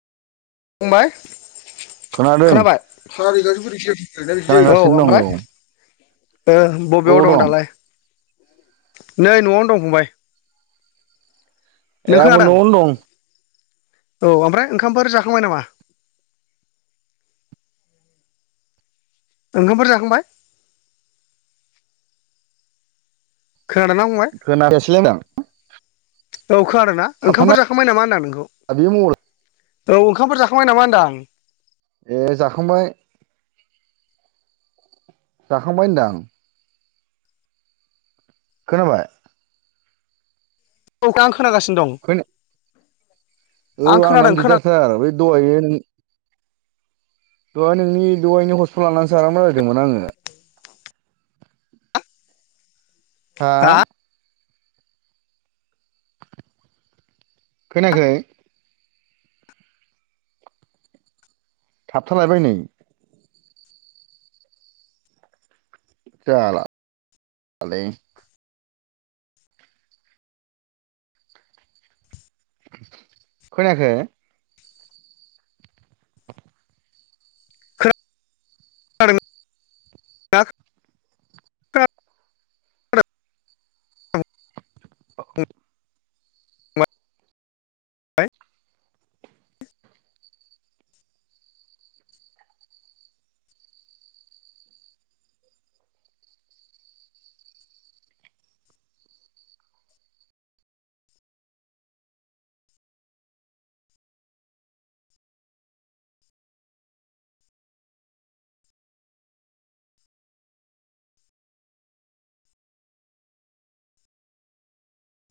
बुंंबाय खोनादों खोनाबाय औ खोनागासिनो दं ओमफ्राय औ बबेयाव दं दालाय नै न'आवनो दं फंबाय नों ए आंबो खोनादों न'आवनो दं औ ओमफ्राय ओंखामफोरोर जाखांबाय नामा ओंखामफोर जाखांबाय खोनादोंना फंबाय खोनासै [unintelligible] औ खानादोंना ओंखामफोर जाखांबाय नामा होनदां नोंखौ बे मबाइला औ ओंखामफोर जाखांबाय नामा होनदांं ए जाखांबाय जाखांबाय होनदां खोनाबाय औ खां आं खोनागासिनो दं खोना औ आं खोनादों आंनानो खोना दिगदारथार बे दहायो दहाय नोंनि दहायनि हस्पिाल लानानै सो आराम रायलायदोंमोन आङो हा खोनायाखै थाबथालायबाय नै जालालै खोनायाखै [unintelligible] [unintelligible] फंबाय?